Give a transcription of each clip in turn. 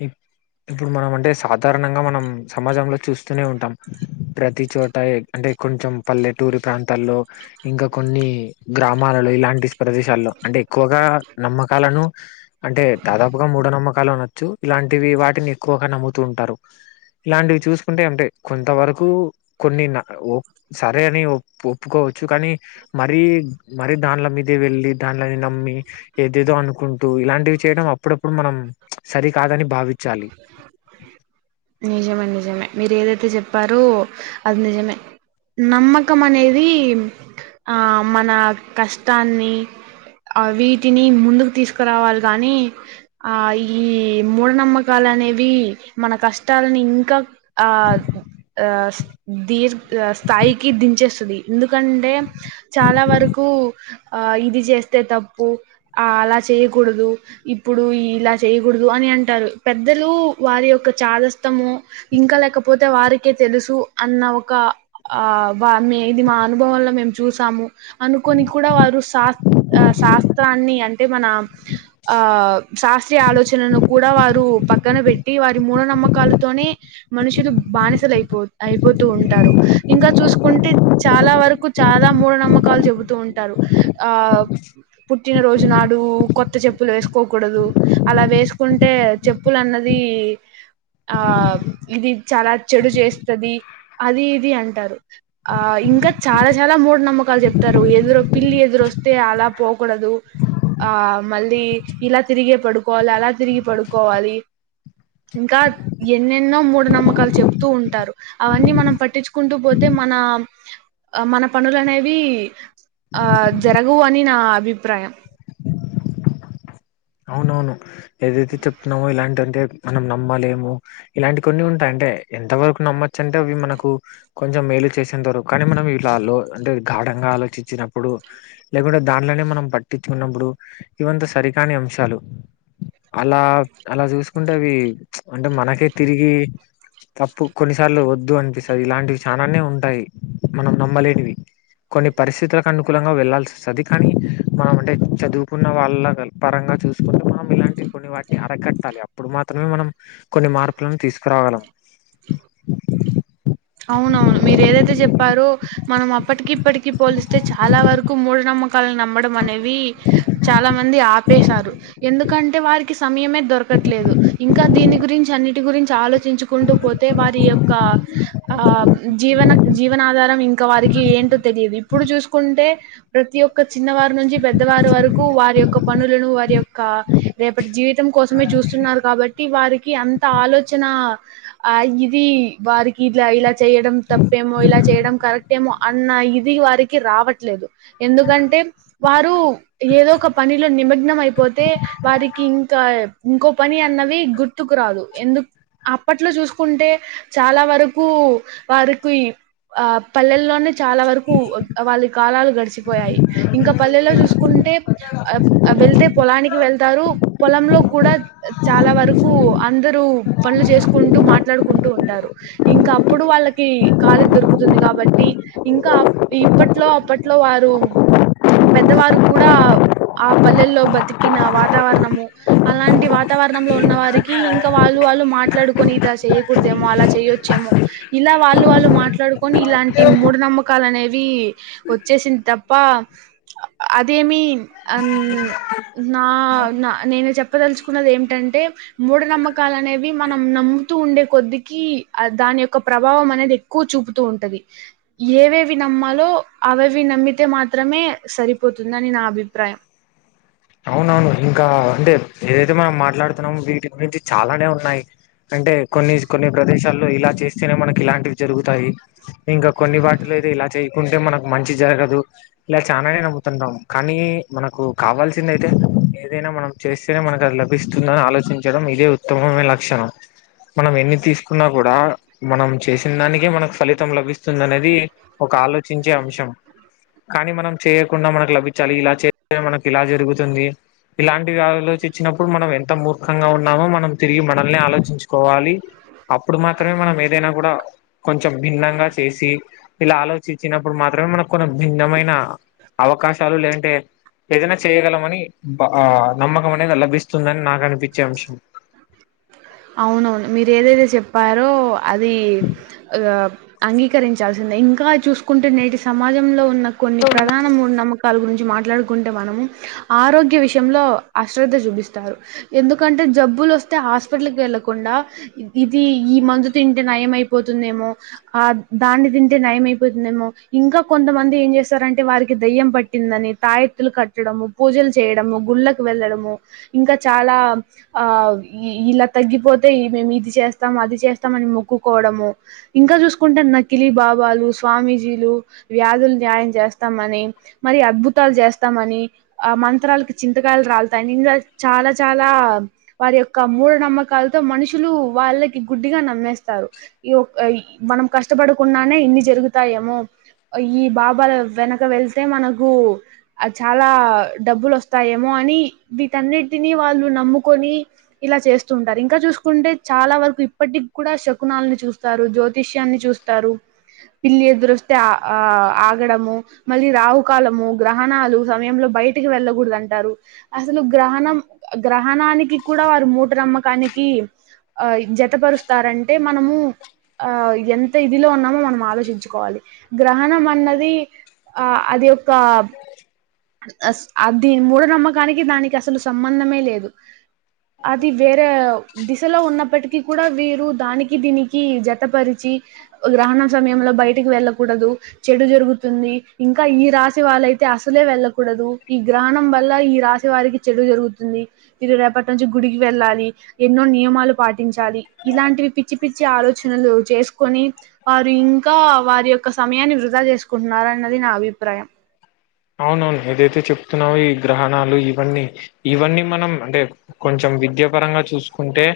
ఇ ఇప్పుడు మనం అంటే సాధారణంగా మనం సమాజంలో చూస్తూనే ఉంటాం ప్రతి చోట ఎ అంటే కొంచెం పల్లెటూరి ప్రాంతాల్లో ఇంకా కొన్ని గ్రామాలలో ఇలాంటి ప్రదేశాల్లో అంటే ఎక్కువగా నమ్మకాలను అంటే దాదాపుగా మూఢనమ్మకాలు అనొచ్చు ఇలాంటివి వాటిని ఎక్కువగా నమ్ముతూ ఉంటారు ఇలాంటివి చూసుకుంటే అంటే కొంత వరకు కొన్ని న ఓ సరే అని ఒప్ ఓపుకోవచ్చు కానీ మరీ మరి దాంలే మీదే వెళ్లి దాన్లని నమ్మి ఏదేదో అనుకుంటూ ఇలాంటివి చేయడం అప్పుడప్పుడు మనం సరికాదని భావించాలి నిజమే నిజమే మీరు ఏదైతే చెప్పారో అది నిజమే నమ్మకం అనేది ఆ మన కష్టాన్ని ఆ వీటిని ముందుకు తీసుకురావాలి గాని ఆ ఈ మూఢనమ్మక కాలనేవి మన కష్టాలని ఇంకా ఆ ఆ తీర్ స్థాయికి దించేస్తుంది ఎందుకంటే చాలా వరకు ఆ ఇది చేస్తే తప్పు ఆ అలా చేయ్యకూడదు ఇప్పుడు ఇలా చేయకూడదు అని అంటారు పెద్దలు వారి యొక్క చాదస్తము ఇంకా లేకపోతే వారికే తెలుసు అన్న ఒక ఆ వా మె ఇది మా అనుభవంలో మేము చూసాము అనుకొని కూడా వారు సా ఆ శాస్త్రాన్ని అంటే మన ఆ శాస్త్రీయ ఆలోచనను కూడా వారు పక్కన పెట్టి వారి మూఢనమ్మకాలతోనీ మనుషులు బానిసలు అయిపో అయిపోతూ ఉంటారు ఇంకా చూసుకుంటే చాలా వరకు చాలా మూఢ నమ్మకాలు చెబుతూ ఉంటారు ఆ పుట్టినరోజు నాడు కొత్త చెప్పులు వేసుకోకూడదు అలా వేసుకుంటే చెప్పు ప్పులు అన్నది ఆ ఇది చాలా చెడు చేస్తది అది ఇది అంటారు ఆ ఇంకా చాలా చాలా మూఢ నమ్మకాలు చెప్తారు ఎదురు పిల్లి ఎదురోస్తే అలా పోకూడదు ఆ మళ్ళీ ఇలా తిరిగే పడుకోవాలి అలా తిరిగి పడుకోవాలి ఇంకా ఎన్నెన్నో మూఢ నమ్మకాలు చెప్తూ ఉంటారు అవన్నీ మనం పట్టించుకుంటూ పోతే మనా అ మన పనులు అనేవి ఆ జరగవు అని నా అభిప్రాయం అవునవును ఏదైతే చెప్తున్నామో ఇలాంటంటే మనం నమ్మాలేము ఇలాంటి కొన్ని ఉంటాయి అంటే ఎంత వరకు నమ్మొచ్చంటే అవి మనకు కొంచెం మేలు చేసేంత వరకు కానీ మనం ఇట్లా లో అంటే ఘాఢంగా ఆలోచించినప్పుడు లేకుంటే దాంట్లోనే మనం పట్టించుకున్నప్పుడు ఇవంతా సరికాని అంశాలు అలా అలా చూసుకుంటే అవి ప్చ్ అంటే మనకే తిరిగి తప్పు కొన్నిసార్లు వద్దు అనిపిస్తది ఇలాంటివి చానానే ఉంటాయి మనం నమ్మలేనివి కొన్ని పరిస్థితులకు అనుకూలంగా వెళ్లాల్సి వస్తుంది కనీ మనం అంటే చదువుకున్న వాళ్ళల పరంగా చూస్ మనం ఇలాంటివి కొన్ని వాటిని అరకట్టాలి అప్పుడు మాత్రమే మనం కొన్ని మార్పులను తీసుకురాగలము అవునవును మీరు ఏదైతే చెప్పారో మనం అప్పటికి ఇప్పటికి పోలిస్తే చాలా వరకు మూఢనమ్మకాలను నమ్మడం అనేవి చాలా మంది ఆపేశారు ఎందుకంటే వారి కి సమయమే దొరకట్లేదు ఇంకా దీని గురించి అన్నిటి గురించి ఆలోచ్ చించుకుంటూ పోతే వారి యొక్క ఆ జీవన జీవనాధారం ఇంకా వారికి ఏంటో తెలియదు ఇప్పుడు చూసుకుంటే ప్రతి ఒక్క చిన్నవారు నుంచి పెద్దవారు వరకు వారి యొక్క పనులను వారి యొక్క రేపటి జీవితం కోసమే చూస్తున్నారు కాబట్టి వారికి అంత ఆలోచన ఆ ఆ ఇది వారిక్ ఇట్లా ఇలా చేయడం తప్పేమో ఇలా చేయడం కరెక్ట్ ఏమో అన్న ఇది వారికి రావట్లేదు ఎందుకంటే వారు ఏదో ఒక పనిలో నిమగ్నమ్ అయిపోతే వారికి ఇంకా ఇంకో పని అన్నవి గుర్తుకు రాదు ఎందుక్ అప్పట్లో చూసుకుంటే చాలా వరకూ వారికుయ్ ఆ పల్లెల్లోనే చాలా వరకు వాళ్ళ కాలాలు గడిచిపోయాయి ఇంకా పల్లెల్లో చూసుకుంటే అబ్ వెళ్తే పొలానికి వెళ్తారు. పొలంలో కూడా చాలా వరకు అందరూ పనులు చేసుకుంటూ మాట్లాడుకుంటూ ఉంటారు. ఇంకా అప్పుడు వాళ్ళకి కాళీక్ దొరుకుతుంది. కాబట్టి ఇంకా అప్ ఇప్పట్లో అప్పట్లో వారు పెద్దవారు కూడా ఆ పల్లెల్లో బతికిన వాతావరణము అలాంటి వాతావరణంలో ఉన్న వారికి ఇంకా వాళ్ళు వాళ్ళు మాట్లాడుకొని ఇతలా చేయ్యకూడదేమో అలా చేయొ చ్చేమో ఇలా వాళ్ళు వాళ్ళు మాట్లాడుకొని ఇలాంటి మూఢ నమ్మకాలు అనేవి వచ్చేసింది తప్ప అ అదేమిన్ అన్ నావ్ నా నేనే చెప్పదలుచుకున్నది ఏమిటంటే మూఢనమ్మకాలు అనేవి మనం నమ్ముతూ ఉండే కొద్దికి అ దాని యొక్క ప్రభావం అనేది ఎక్కువ చూపుతూ ఉంటది. ఏవేవి నమ్మాలో అవవి నమ్మితే మాత్రమే సరిపోతుందని నా అభిప్రాయం అవునవును ఇంకా అంటే ఏది మనం మాట్లాడుతున్నామో వీటి గురించి చాలానే ఉన్నాయి. అంటే కొన్ని కొన్ని ప్రదేశాల్లో ఇలా చేస్తేనే మనకి ఇలాంటివి జరుగుతాయి. ఇంకా కొన్ని వాటిలైతే ఇలా చేయకుంటే మనకు మంచి జరగదు. ఇలా చానానే నమ్ముతుంటాం కానీ మనకు కావాల్స అయితే ఏదైనా మనం చేస్తేనే మనకు అది లభిస్తుందని ఆలోచించడం ఇదే ఉత్తమమైన లక్షణం. మనం ఎన్ని తీసుకున్నా గుడా మనం చేసిన దానికే మనకు ఫలితం లభిస్తుందనేది ది ఒక ఆలోచించే అంశం కానీ మనం చేయకుండా మనకు లభి చాల్ ఇలా చేస్తే మనకి ఇలా జరుగుతుంది. ఇలాంటివి ఆలోచించినప్పుడు మనం ఎంత మూర్ఖంగా ఉన్నామో మనం తిరిగి మనల్ని ఆలోచించుకోవాలి. అప్పుడు మాత్రమే మనం ఏదైనా గూడ కొంచం భిన్నంగా చేసి ఇలా ఆలోచించినప్పుడు మాత్రమే మనకు కొన్ని భిన్నమైన అవకాశాలు లేదంటే ఏదైనా చేయ్యగలం అని బా ఆ నమ్మకం అనేది లభిస్తుందని నాకనిపిచ్చే అంశం. అవునవును మీరు ఏదైతే చెప్పారో అది అ అంగీకరించాల్సిందే ఇంకా చూసుకుంటే నేటి సమాజంలో ఉన్న కొన్ని ప్రధాన మూఢ నమ్మక వాల్ గురించి మాట్లాడుకుంటే మనము ఆరోగ్య విషయంలో అశ్రద్ధ జూపిస్తారు ఎందుకంటే జబ్బులొస్తే ఆస్ హాస్పిటల్కి వెళ్ళకుండా ఇది ఈ మందు తింటే నయం అయిపోతుందేమో అ దాన్ని తింటే నయమయిపోతుందేమో ఇంకా కొంతమంది ఏం జేస్తారంటే వారికి దెయ్యం పట్ పట్టిందని తాయత్తులు కట్టడము పూజలు చేయడము గుళ్ళకి వెళ్ళడము ఇంకా చాలా ఆ ఇలక్ తగ్గిపోతే ఇ మేము ఇది చేస్తాం అది చేస్తాంమని మొక్కుకోవడము ఇంకా చూసుకుంటే నకిలీ బాబాలు స్వామీజీలు వ్యాధులు న్యాయం చేస్తామని మరి అద్భుతాలు జేస్తామని ఆ మంత్రాలకి చింతకాయలు రాలతాయని ఇంగ చాలా చాలా వారి యొక్క మూఢ నమ్మ కాలతో మనుషులు వాళ్ళకి గుడ్డిగా నమ్మేస్తారు ఈ యోక మనం కష్టపడకుండనే ఇన్ని జరుగుతాయేమో ఈ బాబాల వెనక వెళ్తే మనకు అ చాలా డబ్బులోస్తాయేమో అని వీటన్నిటిని వాళ్ళు నమ్ముకొని ఇలా చే స్తుంటారు ఇంకా చూసుకుంటే చాలా వరకు ఇప్పటికి కూడా శకునాలని చూస్తారు జ్యోతిష్యాన్ని చూస్తారు పిల్లి ఎదురోస్తే అ ఆ అగడము మళ్ళీ రాహు కాలము గ్రహణాలు సమయంలో బయటికి వెళ్ళకూడదంటారు అసలు గ్రహణం గ్రహణానికి కూడా వారు మూట నమ్మకానికి ఆ జతపరుస్తారంటే మనము ఆ ఎంత ఇదిలో ఉన్నామో మనం ఆలోచించుకోవాలి గ్రహణం అన్నది ఆ అది ఒక్క అస్ అ దిన్ని మూఢనమ్మకానికి దానికి అసలు సంబంధమే లేదు అది వేరే దిశలో ఉన్నప్పటికీ కూడా వీరు దానికి దీనికి జతపరిచి గ్రహణం సమయంలో బయటికి వెళ్ళకూడదు చెడు జరుగుతుంది ఇంకా ఈ రాశి వాళ్ళైతే అసలే వెళ్ళ కూడదు ఈ గ్రహణం వల్ల ఈ రాశి వారికి చెడు జరుగుతుంది ఇది రేపటి నుంచి గుడికి వెళ్ళాలి ఎన్నో నియమాలు పాటించాలి ఇలాంటివి పిచ్చి పిచ్చి ఆలోచనలు చేసుకొని వారు ఇంకా వారి యొక్క సమయాన్ని వృధా చేసుకుంటున్నారు అన్నది నా అభిప్రాయం అవునవును ఏదైతే చెప్తున్నావో ఈ గ్రహణాలు ఇవన్నీ ఇవన్నీ మనం అంటే కొంచం విద్యా పరంగా చూసుకుంటే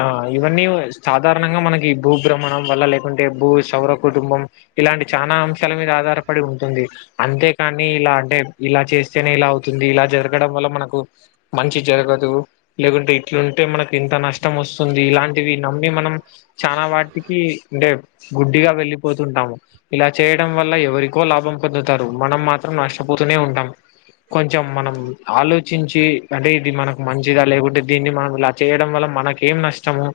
ఆ ఇవన్నీ సాధారణంగా మనకి భూభ్రమణం వల్ల లేకుంటే భూ సౌర కుటుంబం ఇలాంటి చానా అంశాల మీద ఆధారపడి ఉంటుంది అంతే కానీ ఇలా అంటే ఇలా చేస్తేనే ఇలా అవుతుంది ఇలా జరగడం వల్ల మనకు మంచి జరగదు లేకుంటే ఇట్లుంటే మనకి ఇంత నష్టం వస్తుంది ఇలాంటివి నమ్మి మనం చానా వాటికి అంటే గుడ్డిగా వెళ్ళిపోతుంటాము ఇలా చేయడం వల్ల ఎవరికో లాభం పొందుతారు మనం మాత్రం నష్టపోతూనే ఉంటాం కొంచెం మనం ఆలోచించి అంటే ఇది మనకు మంచిదా లేకుంటే దీన్ని మనం ఇలా చేయడం వల్ల మనకేం నష్టము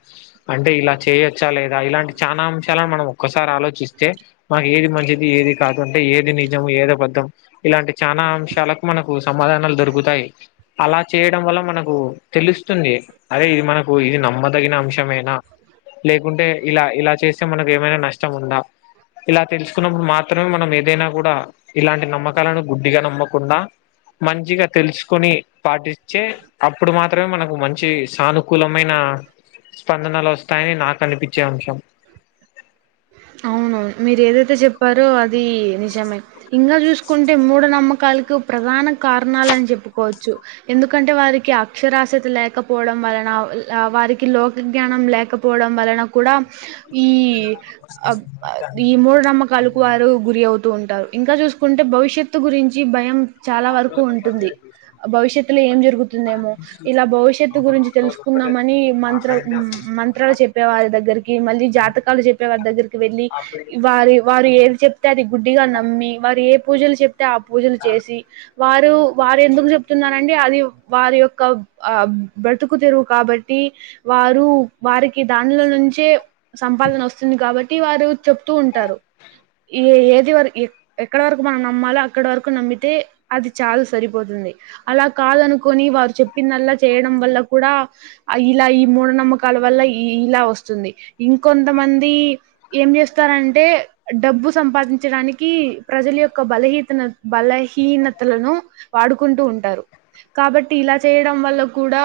అంటే ఇలా చేయొచ్చా లేదా ఇలాంటి చానా అంశాలను మనం ఒక్కసారి ఆలోచిస్తే మాకు ఏది మంచిది ఏది కాదు అంటే ఏది నిజం ఏది అబద్ధం ఇలాంటి చానా అంశాల కు మనకు సమాధానాలు దొరుకుతాయి అలా చేయడం వల్ల మనకు తెలుస్తుంది అదే ఇది మనకు ఇది నమ్మదగిన అంశమేనా లేకుంటే ఇలా ఇలా చేస్తే మనకు ఏమైనా నష్టం ఉందా ఇలా తెలుసుకున్నప్పుడు మాత్రమే మనం ఏదైనా కూడా ఇలాంటి నమ్మకాలను గుడ్డిగా నమ్మకుండా మంచిగా తెలుసుకొని పాటిచ్చే అప్పుడు మాత్రమే మనకు మంచి సానుకూలమైన స్పందనలు వస్తాయని నాకు అనిపిచే అంశం అవును మీరు ఏదైతే చెప్పారో అది నిజమే ఇంగా చూసుకుంటే మూఢనమ్మకలుకు ప్రధాన కారణాలని చెప్పుకోవచ్చు ఎందుకంటే వారికి అక్షరాస్యత లేకపోడం వలన ల్ వారికి లోకజ్ఞానం లేకప్ పోడం వలన కూడా ఈ అబ్ ది మూఢ నమ్మకాలకు వారు గురి అవుతూ ఉంటారు ఇంకా చూసుకుంటే భవిష్యత్తు గురించి భయం చాలా వరకు ఉంటుంది భవిష్యత్తులో ఏం జరుగుతుందేమో ఇలా భవిష్యత్తు గురించి తెలుసుకుందామని మంత్ర మ్ మంత్రాలు చెప్పేవారి దగ్గరికి మళ్ళీ జాతకాలు చెప్పేవారి దగ్గరిక్ ఇక వెళ్ళి వారి వారి ఏది చెప్తే అది గుడ్డిగా నమ్మి వారి ఏ పూజలు చెప్ తే ఆ పూజలు చేసి వారు వారు ఎందుకు చెప్తున్నరాండి అది వారి యొక్క ఆ బ్రతుకు తెరువు కాబట్టి వారు వారికి దానిలో నుంచే సంపాదన వస్తుంది కాబ ట్టి వారు చెప్తూ ఉంటారు ఏ ఏది వర్ ఏక్ ఎక్కడ వరకు మనం నమ్మాలో అక్కడి వరకు నమ్మితే అది చాలు సరిపోతుంది అలా కాదనుకోని వారు చెప్పిందల్లా చేయడం వల్ల కూడా అ ఇలా ఈ మూఢనమ్మకాల వల్ల ఇ ఇలా వస్తుంది ఇంకొంతమంది ఏం చేస్తారంటే డబ్బు సంపాదించడానికి ప్రజల యొక్క బలహీతన బలహీనతలను వాడుకుంటూ ఉంటారు కాబట్టి ఇలా చేయడం వల్ల కూడా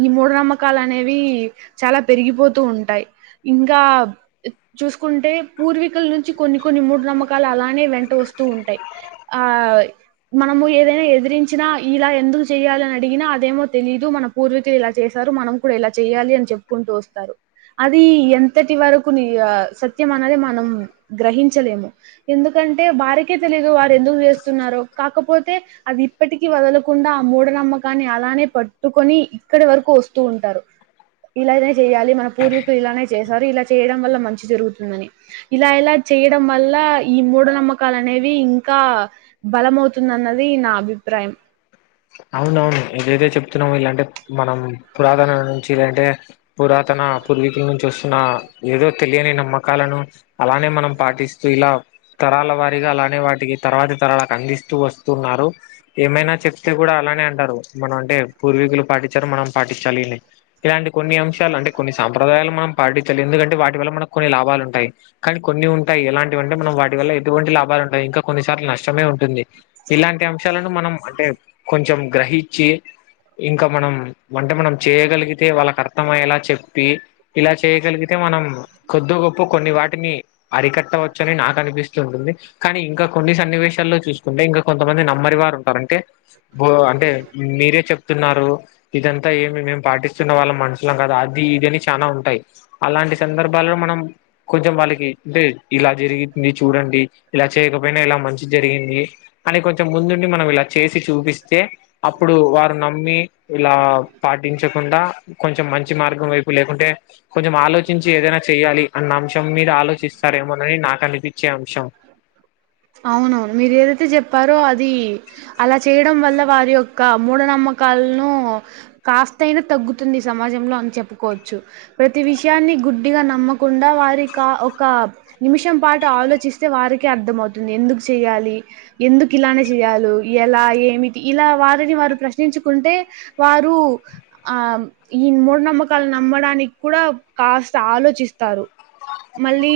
ఈ మూఢ నమ్మకాలు అనేవి చాలా పెరిగిపోతూ ఉంటాయి ఇంకా ఇ చూసుకుంటే పూర్వీకుల్ నుంచి కొన్ని కొన్ని మూఢ నమ్మకాలు అలానే వెంట వస్తూ ఉంటాయి ఆ మనము ఏదైనా ఎదిరించినా ఇలా ఎందుకు చెయాలని అడిగినా అదేమో తెలీదు మనం పూర్వీకిలు ఇలా చేశారు మనం కూడా ఇలా చేయాలి అని చెప్పుకుంటూ వస్తారు అది ఎంతటి వర కొన్ని ఇగ సత్యం మనేదే మనం గ్రహించలేము ఎందుకంటే వరికే తెలిదు వారు ఎందుకు చేస్తున్నారో కాకపోతే అది ఇప్పటికిీ వదలకుండా ఆ మూఢనమ్మకాన్ని అలానే పట్టుకొని ఇక్కడ వరకు వస్తూ ఉంటారు ఇలానే చేయాలి మన పూర్వీకులు ఇలానే చేసారు ఇలా చేయడం వల్ల మంచి జరుగుతుందని ఇలా ఇలా చేయడం వల్ల ఈ మూఢనమ్మకాలు అనేవి ఇంకా బలమవుతుందన్నది నా అభిప్రాయం అవునవును ఏదైతే చెప్తున్నామో ఇలాంటే మనం పురాతనం నుంచి అంటే పురాతన పూర్వీకుల నుంచి వస్తున్న ఏదో తెలియని నమ్మకాలను అలానే మనం పాటిస్తూ ఇలా తరాల వారిగా అలానే వాటికి తర్వాతి తరాలకు అందిస్తూ వస్ తున్నారు ఏమైనా చెప్తే గుడా అలానే అంటారు మనం అంటే పూర్వీకులు పాటించారు మనం పాటించాలి అని ఇలాంటి కొన్ని అంశాలు అంటే కొన్ని సాంప్రదాయాలు మనం పాటించాలి ఎందుకంటే వాటి వల్ల మనకు కొన్ని లాభాలు ఉంటాయి కానీ కొన్ని ఉంటాయి ఎలాంటివంటే మనం వాటి వల్ల ఎటువంటి లాభాలు ఉంటయి ఇంకా కొన్నిసార్లు నష్టమే ఉంటుంది ఇలాంటి అంశాలను మనం అంటే కొంచం గ్రహిచ్చి ఇంకా మనం అంటే మనం చేయ్యగలిగితే వాళ్ళకి అర్థమయేలా చెప్పి ఇలా చేయగలిగితే మనం కొద్దో గొప్పో కొన్ని వాటిని అరికట్టవచ్చు అని నాకు అనిపిస్తు ఉంటుంది కానీ ఇంకా కొన్ని సన్నివేశాల్లో చూసుకుంటే ఇంకా కొంతమంది నమ్మరి వారు ఉంటారు అంటే అంటే మీరే చెప్తున్నారు ఇదంతా ఏంది మేం పాటిస్తున్న వాళ్ళం మనుషులం కాదా అది ఇది అని చనా ఉంటాయి అలాంటి సందర్భాలలో మనం కొంచం వాళ్ళకి అంటే ఇలా జరుగుతుంది చూడండి ఇలా చేయకపోయినా ఇలా మంచి జరిగింది అని కొంచం ముందుండి మనం ఇలా చేసి చూపిస్తే అప్పుడు వారు నమ్మి ఇలా పాటించకుండా కొంచం మంచి మార్గం వైపు లేకుంటే కొంచం ఆలోచించి ఏదైనా చెయ్యాలి అన్న అంశం మీద ఆలోచిస్తారేమోనని నాకనిపిచ్చే అంశం అవును మీరు ఏదైతే చెప్పారో అది అలా చేయడం వల్ల వారి యొక్క మూఢనమ్మకాలను కాస్తయినా తగ్గుతుంది ఈ సమాజంలో అని చెప్పుకోవచ్చు ప్రతి విషయాన్ని గుడ్డిగా నమ్మకుండా వారికా ఒక నిమిషం పాటు ఆలోచిస్తే వారికే అర్థంమవుతుంది ఎందుకు చేయాలి ఎందుకు ఇలానే జేయాలు ఎలా ఏమిటి ఇలా వారిని వారు ప్రశ్నించుకుంటే వారు ఆ ఈ మూఢనమ్మకాల నమ్మడానికి కూడా కాస్త ఆలోచిస్తారు మళ్ళీ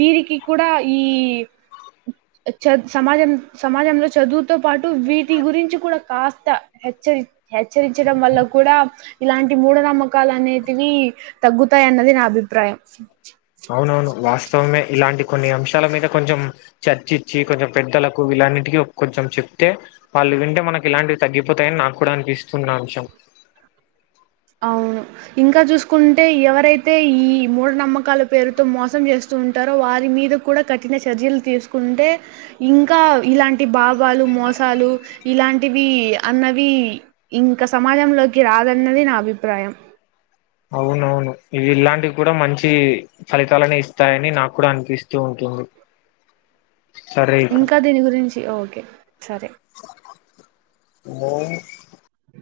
వీరికి కూడా ఈ చ సమాజం సమాజంలో చదువుతో పాటు వీటి గురించి కూడా కాస్త హెచ్చరి హెచ్చరించడం వల్ల కూడా ఇలాంటి మూఢ నమ్మకాలనేటివి తగ్గుతాయి అన్నది నా అభిప్రాయం అవునవును వాస్తవమే ఇలాంటి కొన్ని అంశాల మీద కొంచం చర్చిచ్చి కొంచం పెద్దలకు వీలన్నింటికి కొంచం చెప్తే వాళ్ళు వింటే మనకి ఇలాంటివి తగ్గిపోతాయని నాక్కూడా అనిపిస్తున్న అంశం అవును ఇంకా చూసుకుంటే ఎవరైతే ఈ మూఢ నమ్మకాల పేరుతో మోసం జేస్ స్తుంటారో వారి మీద కూడా కఠిన చర్యలు తీసుకుంటే ఇంకా ఇలాంటి బావాలు మోసాలు ఇలాంటివి అన్నవి ఇంక సమాజంలోకి రాదన్నది నా అభిప్రాయం అవునవును ఇవి ఇలాంటివి కూడా మంచి ఫలితాలని ఇస్తాయని నాకు కూడా అనిపిస్తూ ఉంటుంది సరే ఇక ఇంకా దీని గురించి ఓకే సరే మో